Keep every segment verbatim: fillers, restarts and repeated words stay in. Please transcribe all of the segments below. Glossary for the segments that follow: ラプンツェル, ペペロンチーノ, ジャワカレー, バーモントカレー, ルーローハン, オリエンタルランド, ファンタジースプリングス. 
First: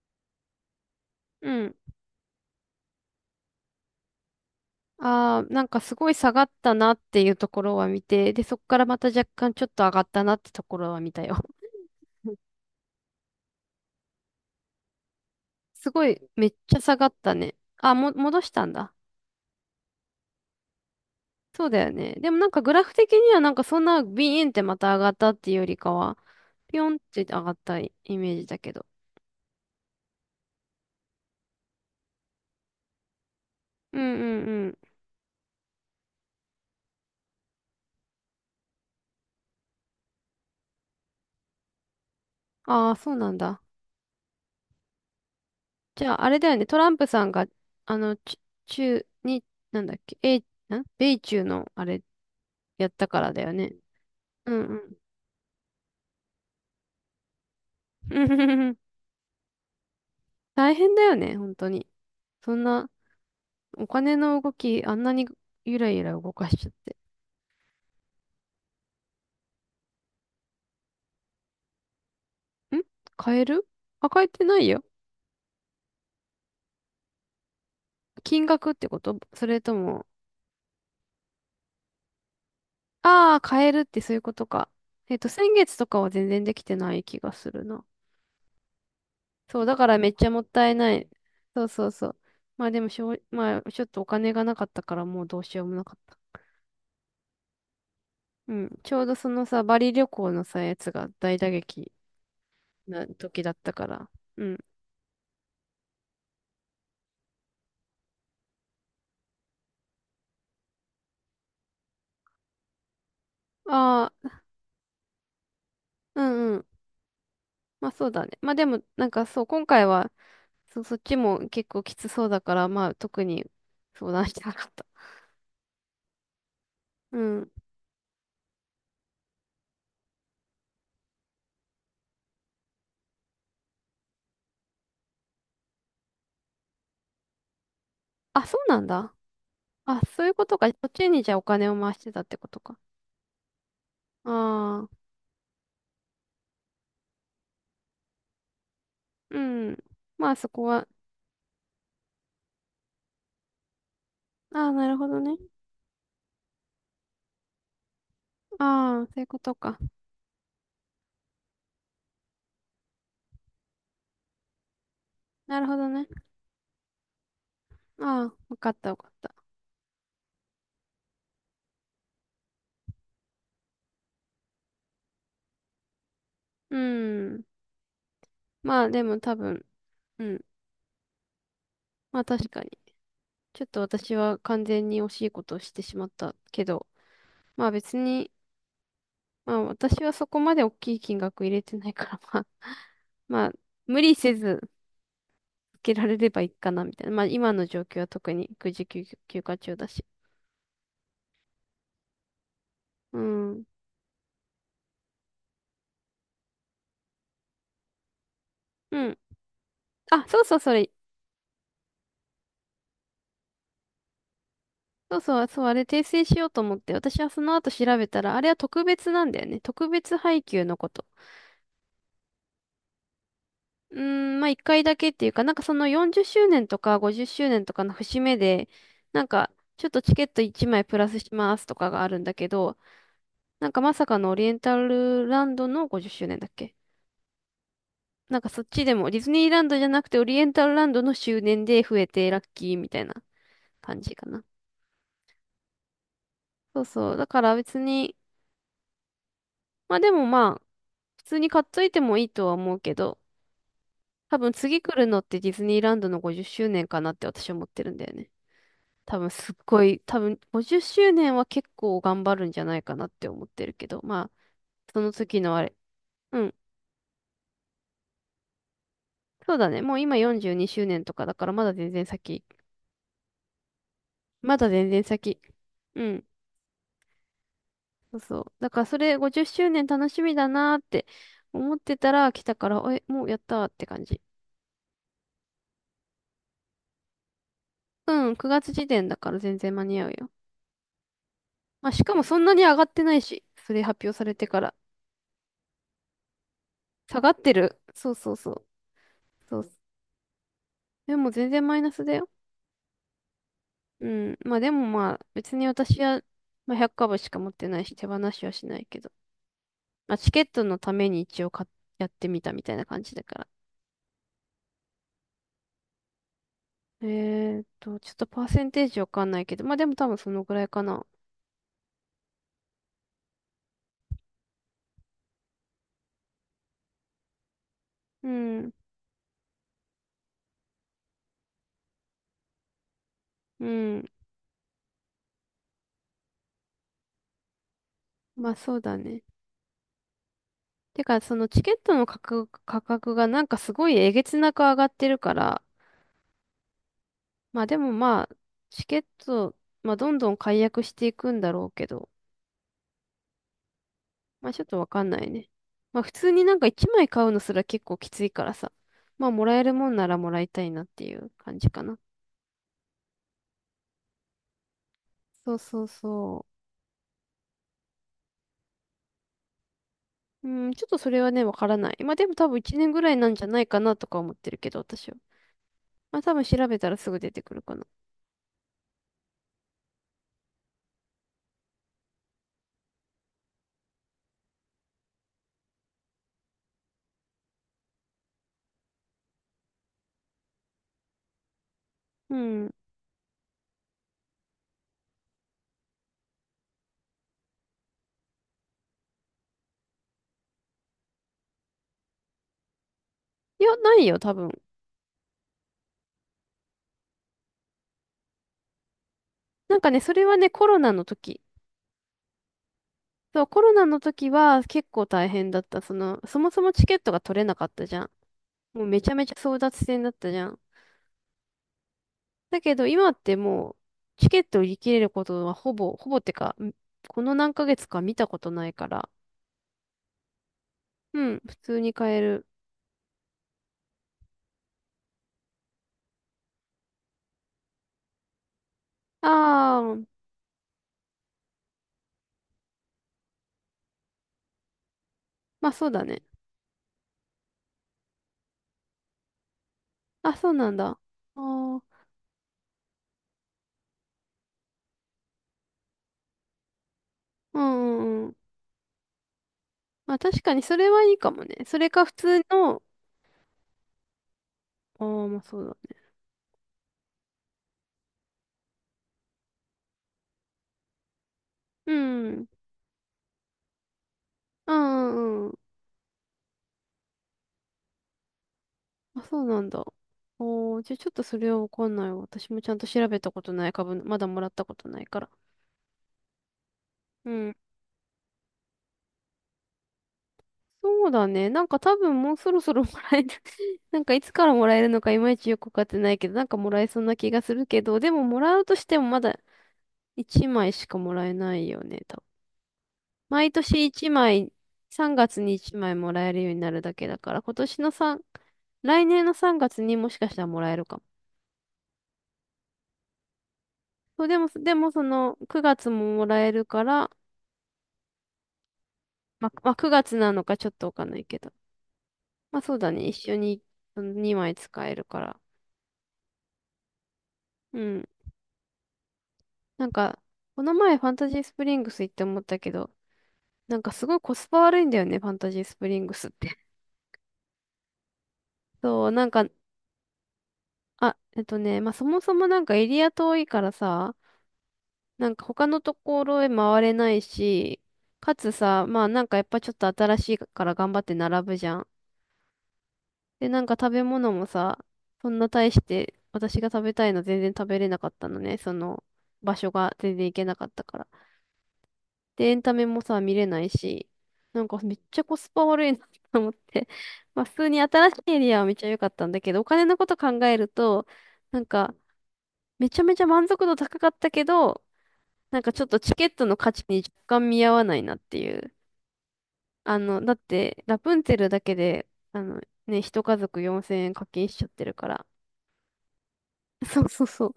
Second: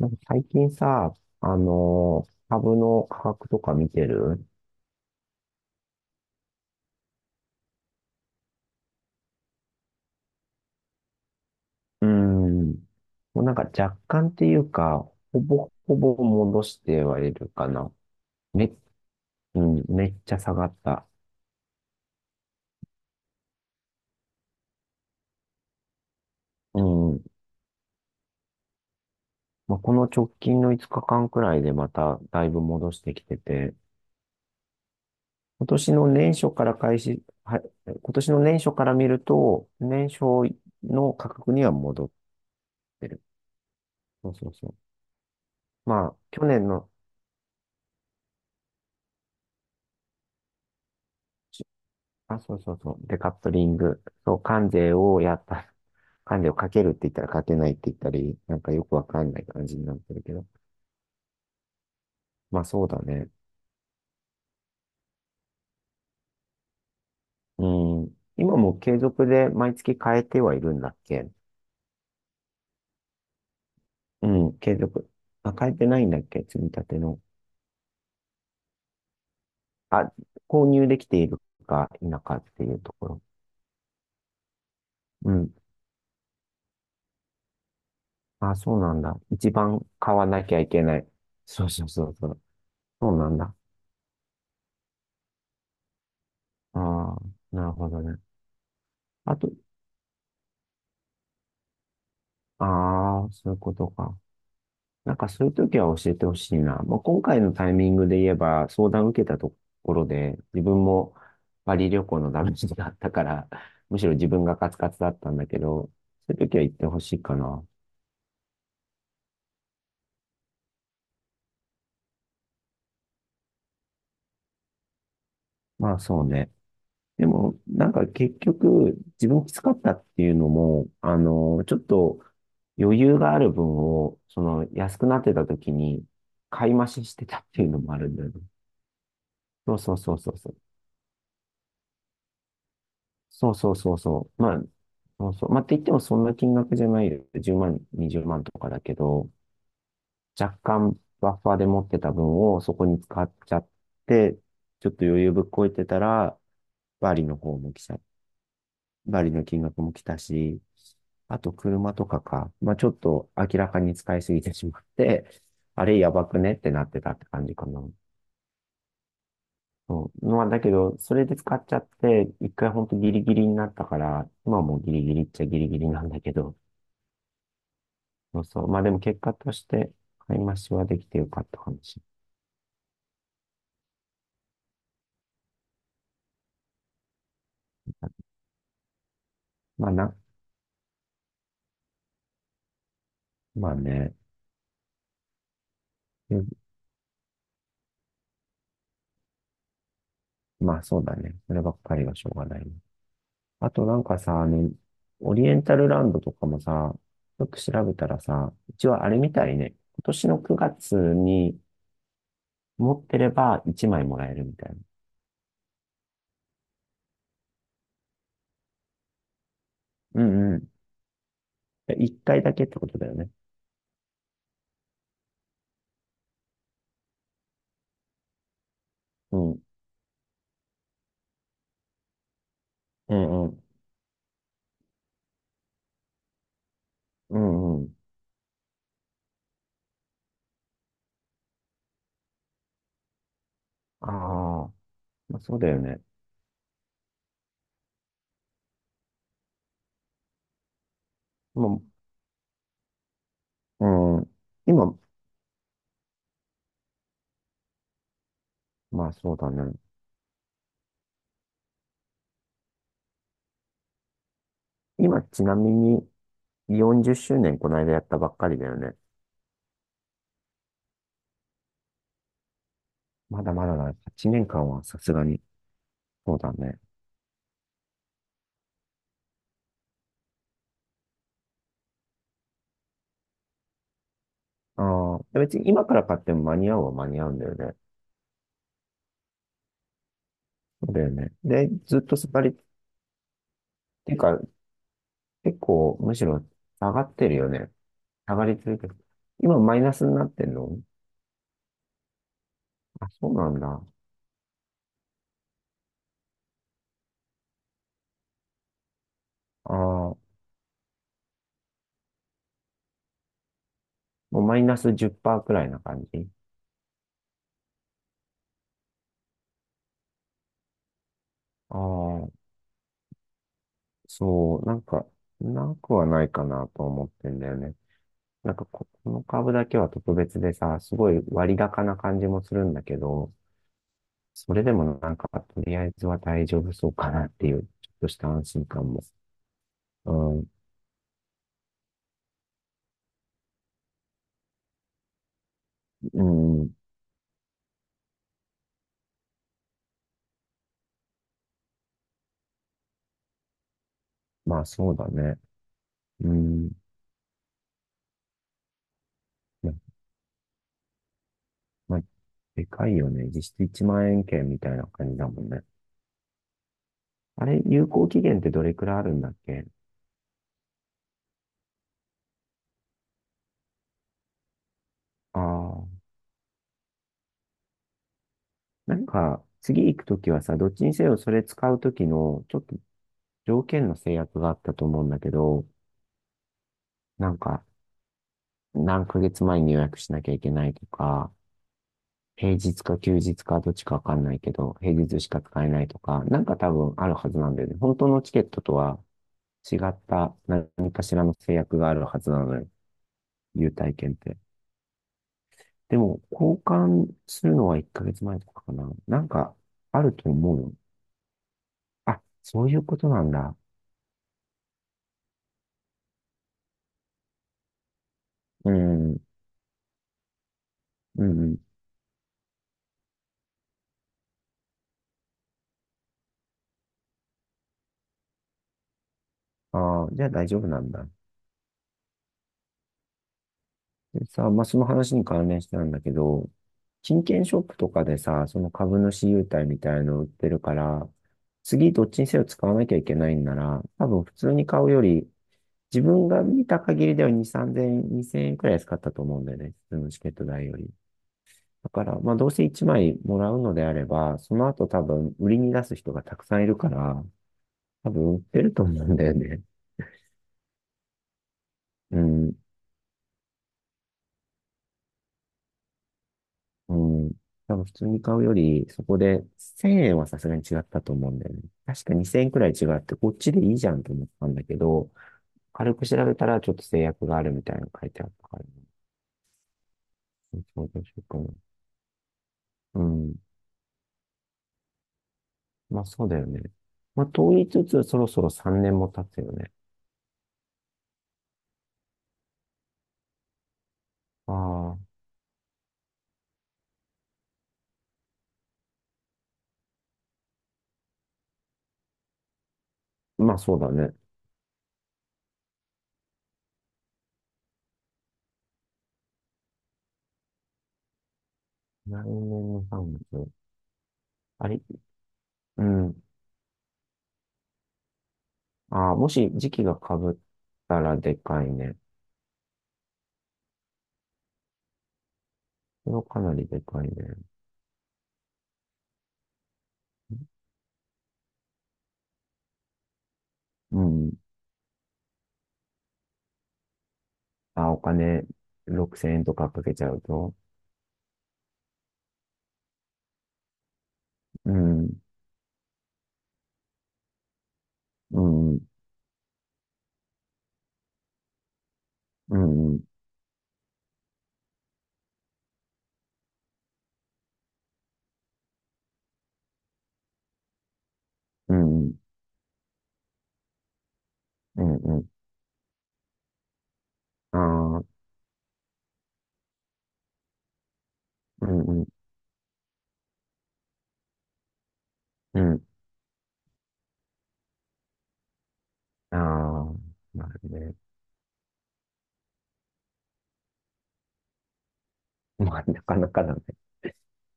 なんか最近さ、うあん。のー株の価格とか見てる？ああ、なんかすごい下がったなっていうところは見て、で、そこからまた若干ちょっと上がったなってところは見たよ。うー ん。もうなんか若干っていうか、ほぼすほごぼい、めっ戻ちしゃ下てがっはいたるね。かな。あ、も、戻しため、んだ。うん、めっちゃ下がった。そうだよね。でもなんかグラフ的にはなんかそんなビーンってまた上がったっていうよりかは、ピうョンってん。上がったイメージだけど。まあ、この直近のいつかかんくらいでまただいぶ戻してきてて、うんうんうん。今年の年初から開始、は、今年の年初から見ると、年初の価格には戻っああ、てそうる。なんだ。そうそうそう。じまゃあ、あ、あれ去だよね。年トラの、ンプさんが、あの、ち中に、なんだっけ、え、ん米中のあれあ、そうそうやっそう。たデかカッらだプよリね。ング。そう、う関税んをやった。関税をかけるって言ったらかけないって言ったうり、なんかん。よ くわかんない感じになってるけど。大変だよね、本当に。そまんあそうな、だね。お金の動き、あんなにゆらゆら動かしちゃって。うん。今も継続で毎月変えてはいるんだっけ？ん変えるあ、変うえてなん、い継よ。続。あ、変えてないんだっけ、積み立ての？金額ってことそれとも、あ、購入できているか否かっていうところ。ああ、変えるってそういうことか。えっと、う先ん。月とかは全然できてない気がするな。あ、そうなんだ。一そう、だ番からめっ買ちわゃもっなきゃたいいけなない。い。そそううそそううそそうう。そう。まあでもしそょうう、なんだ。まあちょっとお金がなかったからもうどうしようもなかった。ああ、なるほどね。うん。ちょうどそあのと、さ、バリ旅行のさ、やつが大打撃なああ、時そだうっいうこたかとら。か。うん。なんかそういう時は教えてほしいな。まあ、今回のタイミングで言えば、相談受けたところで、自分もパリ旅行のダメージがあったから、むしろ自あ分がカツカツだったんだけど、あ、そういうう時はん、言ってほしいかな。まあそうだね。まあでも、なんかそう、今回は、そ、そっちも結構きつそうだから、まあ特に相談してなかった。まあそうね。うでん。も、なんか結局、自分きつかったっていうのも、あの、ちょっと余裕がある分を、その安くなってた時に買い増ししてたっていうのもあるんだよね。あ、そうなんだ。そうそうあ、そうそういそううこそとか。う。そっちにじゃあお金を回してたってことか。そうそうそうあそう。まあ、あ、そうそう。まあ、って言ってもそんな金額じゃないよ。じゅうまん、にじゅうまんとかだけど、うん。まあそ若こは、干バッファーで持ってた分をそこに使っちゃって、ああ、なちょっるとほど余裕ね。ぶっこいてたら、バリの方も来ちゃ、ああ、そういバうリこのと金か。額も来たし、あと車とかか。まあ、ちょっと明らかに使いすぎてしまって、なるほあどれね。やばくねってなってたって感じかな。ああ、わかったわかった。そう。まあ、だけど、それで使っちゃって、一回ほんとギリギリになったから、今はもうギリギリっちゃギリギリなんだけど、うん。そうそう。ままあ、あでもでも結多果と分、して、う買ん。い増しはできてよかったかもしれまあ確かに。ちょっと私は完全に惜しいことをしてしまったけど、まあ別ない。に、まあまあ私はな、そこまで大きい金額入れてないから、まあ、まあまあ無理ね、せずつけられれうばいん、いかなみたいな。まあ今の状況は特に育児休休暇中だし。まあそうだね。そればっかりはしょうがないね。うん。あとなんかさ、あの、オリエンタルランドとかもさ、よく調べたらさ、一う応あれん。みたいね。今あ、年のそうそう、9それ。月に持ってればいちまいもらえるみたいな。そうそう、そう、あれ訂正しようと思って、私はその後調べたら、あれは特別なんだよね。特別う配んう給ん。のこと。いっかいだけってことだよね。うーん、まあ一回だけっていうか、なんかそのよんじゅっしゅうねんとかごじゅっしゅうねんとかの節目で、なんうかんちょっとチケットいちまいプラスしますとかがあるんだけど、うん。うなんんかまさかのオリエンタルランドのごじゅっしゅうねんだっけ。うんうん。なんかそっちでも、ディズニーランドじゃなくてオリエンタルランドの周年で増えてラッキーみたいな感ああ、じかな。まあ、そうだよね。そうそう。だから別に、まあでもまあ、普通に買っもといてもいいとは思うけど、う、うん、多分次来今、るのってディズニーランドのごじゅっしゅうねんかなって私は思ってるんだよね。まあ多分そうだすっね。ごい、多分ごじゅっしゅうねんは結構頑張るんじゃないかなって思ってるけど、まあ、その今、時ちなのあみれ。にうん。よんじゅっしゅうねんこの間やったばっかりだよね。そうだね。もう今よんじゅうにしゅうねんとかだからまだ全然先。まだまだだね。8年まだ間は全さ然すが先。に。うん。そうだね。そうそう。だからそれごじゅっしゅうねん楽しみだなーって思ってたら来たから、え、もうやったーって感じ。ああ、別に今から買っても間に合うは間に合うんだよね。うん、くがつ時点だから全然間に合うよ。そうだよね。で、まあ、ずっしかとも下そがんり、っなに上がってないし、それ発てい表うされか、てから。結構、むしろ下がっ下てがるっよてね。る。そうそう下がそりう。続けてる。今そう。マイナスになってんの？でも全然マイナスだよ。あ、そうなんだ。あうん。まあでもまあ、別に私は、まあ、ひゃく株しか持ってないし、手放しはしないけど。あ、まあ、もチケットのために一応買っやってみたみたいな感じだから。うマイナスじゅっパーセントくらいな感じ。えーっと、ちょっとパーセンテージわかんないけど、まあでも多分そのぐらいかな。ああ。そう、なんか、なくはないかなと思ってんだよね。うなんかん、こ、この株だけは特別でさ、すごい割高な感じもするんだけど、うん。それでもなんか、とりあえずは大丈夫そうかなっていう、ちょっとした安まあ心そう感だも。ね。うん、てか、そのチケットの価格、価格がなんかすごいえげつなく上がってるから、うん、まあでもまあ、チケット、まあどんどん解約していくんだろうけど、まあまちょあっとわそうかだんないね。ね。まあ普通うになんかん、いちまい買うのすら結構きついからさ、まあもらえまるもんならもらいたいなっていう感じかな。まあ、でかいよね。実質いちまん円券みたいな感じだもんそうね。そうそう。あれ、有効期限ってどれくらいあるんだっけ？うん、ちょっとそれはね、わからない。まあでも多分いちねんぐらいなんじゃないかなとか思ってるけど、私は。ああ、まあ多分調べたらすぐ出てくるかな。なんか、次行くときはさ、どっちにせよそれ使うときの、ちょっと条件の制約があったと思うんだけど、なんか、何ヶ月前に予約しなきゃいけないとか、う平ん。日か休日かどっちかわかんないけど、平日しか使えないとか、なんか多分あるはずなんだよね。本当のチケットとは違った何かしらの制約があるはずなのよ。い優や、待ない券っよ、多て。分。でも、交換するのはいっかげつまえとかかな。なんか、なんかね、あそるれとはね、思うコよ。ロナの時。あ、そういうことなんそう、だ。コロナの時は結構大変だった。その、そもそもチケットが取れなかったじゃん。うもうめちん、うゃん、めちゃ争奪戦だったじゃん。うん。だけど今ってもう、チケット売り切れることはほぼ、ほぼってか、んこの何ヶ月か見たことないから。ああ、じゃあ大丈夫なんだ。うん、普通に買える。でさ、まあ、その話に関連してなんだけど、金券ショップとかでさ、その株主優待あみたあ、いの売ってるから、次どっちにせよ使わなきゃいけないんなら、多分普通に買うより、まあそう自だね。分が見た限りではに、さんぜんえん、に ぜろえんくらい使ったと思うんだよね。普通のチケッあ、トそう代なんよだ。り。あーだから、まあどうせいちまいもらうのであれば、その後多分売りに出す人がたくさんいるから、うんう多んう分ん。売ってると思うんだよね。まあ確かにそれはいいかもね。それか普う通ん。の、ああ、まあそうだね。うん。多分普通に買うより、そこでせんえんはさすがに違ったと思うんだよね。う確か2000ん。円くらい違って、こっちでいいじゃんと思ったんだうけど、んうんうん。軽く調べたらちょっと制約があるみたいなの書いてあったから、あ、そうなんだ。おー、そうじゃあどうちしょっとようそかな。れはわかんないわ。私もちゃんとう調べたん。ことない株、まだもらったことないから。まあそうだよね。まあうとん。言いつつ、そろそろさんねんも経つよね。そうだね。なんか多分もうそろそろもらえる。 なんかいつからもらえるあのかいまいちよくわかってないけど、なんかもらえそうな気がするけど、でももらうとしてもまだいちまいしかもらえないよね。あ、毎まあそう年だ1ね。枚、さんがつにいちまいもらえるようになるだけだから、今年の3、来年のさんがつにもしかしたらもらえるかも。来年のさんがつ。そう、でも、あでれ、もその9う月もん。もらえるから、ああ、もま、し時まあ、期が被くがつなっのかちょっとわたかんらないでけど。かいね。まあそうだね、一緒ににまい使えるから。それはかなりでかいね。うん。なんか、この前ファンタジースプリングス行って思ったけど、なんかうすごいん。コスパ悪いんだよね、ファンタジースプリングスって。あ、お金 そう、なんろくせんえんか、とかかけちゃうと。あ、えっとね、まあそもそもなんかエリア遠いからさ、うん、なんか他のところへ回れないし、かうつん、うん、さ、まあなんかやっぱちょっと新しいから頑張って並ぶじゃん。うん、で、なんか食べ物もさ、そんな大して私が食べたいの全然食べれなかったのね。その場所が全然行けなかったから。うん、で、エンタメもさ、見れないし、なんかうめっちゃん、コスパ悪いな と思って。まあ普あ通にあー、新しいエリアはめっちゃ良かったんだけど、お金のこと考えると、なんうん、かうん、めちゃめちゃ満足度高かったけど、なうんかちょん、っとチケットの価値に若干見合わないなっていう。ああ、あの、だっまあて、ね。ラプンツェルだけで、あの、ね、一家族よんせんえん課金しちゃってるから。まあ、なかなかだね。そうそうそう。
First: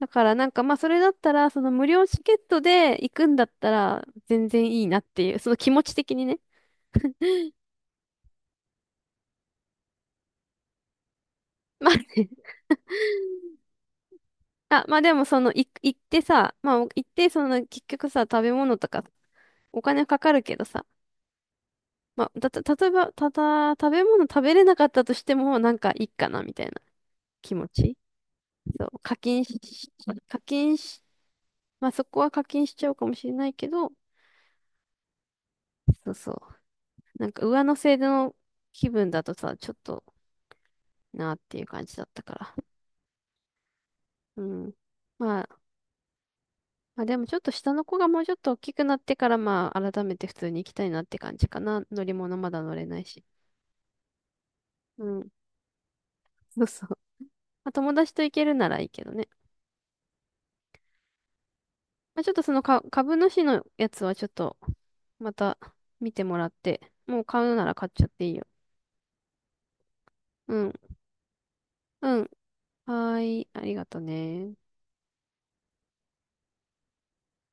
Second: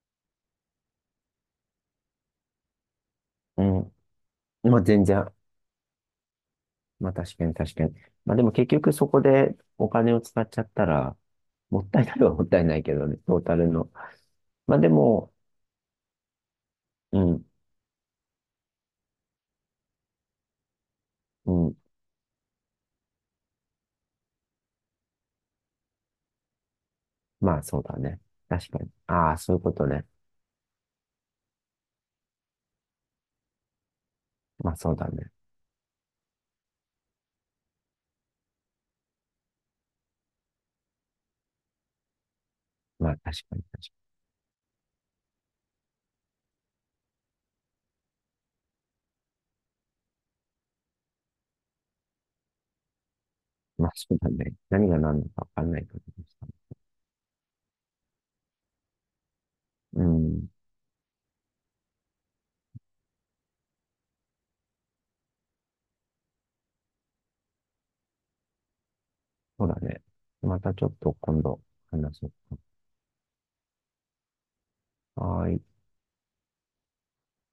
だからなんかまあそれだったら、その無料チケットで行くんだっうたん。ら全然まいあ、いなっ全て然。いう、その気持ち的にね。まあ、確かに確かに。まあ、でも結局そこでお金を使っちゃったら、もっまあたいないね。はもったいないけどね、トータルの。まあ、あ、でまあでもも、その、い行ってさ、まあ行っうてそん、の結局さ、食べ物とかお金かかるけどさ、うん。まあ、だ、た、例えば、ただ、食べ物食べれなかったとしても、なんかいいかなみたいな気まあ、持そうだち。ね。確かそに。う、課ああ、金そういうことし、ね。課金し、まあそこは課金しちゃうかもしれないけど、まあ、そうだね。そうそう。なんか上乗せの気分だとさ、ちょっとなっていう感じだったから。まあ、確かに。うん。まあ、まあでもちょっと下の子がもうちょっと大きくなってから、まあ改めて普通に行きたいなって感じかな。乗り物まだ乗れないし。まあ、そうだね。何がう何だん。かわかんない感じでした。そうそう。まあ友達と行けるならいいけどね。うん。まあちょっとそのか株主のやつはちょっとまた見てもらって、もう買うなら買っちゃっていいよ。そうだね。うまん。たちょっと今度話うん。そはーい、ありがとね。う。はーい。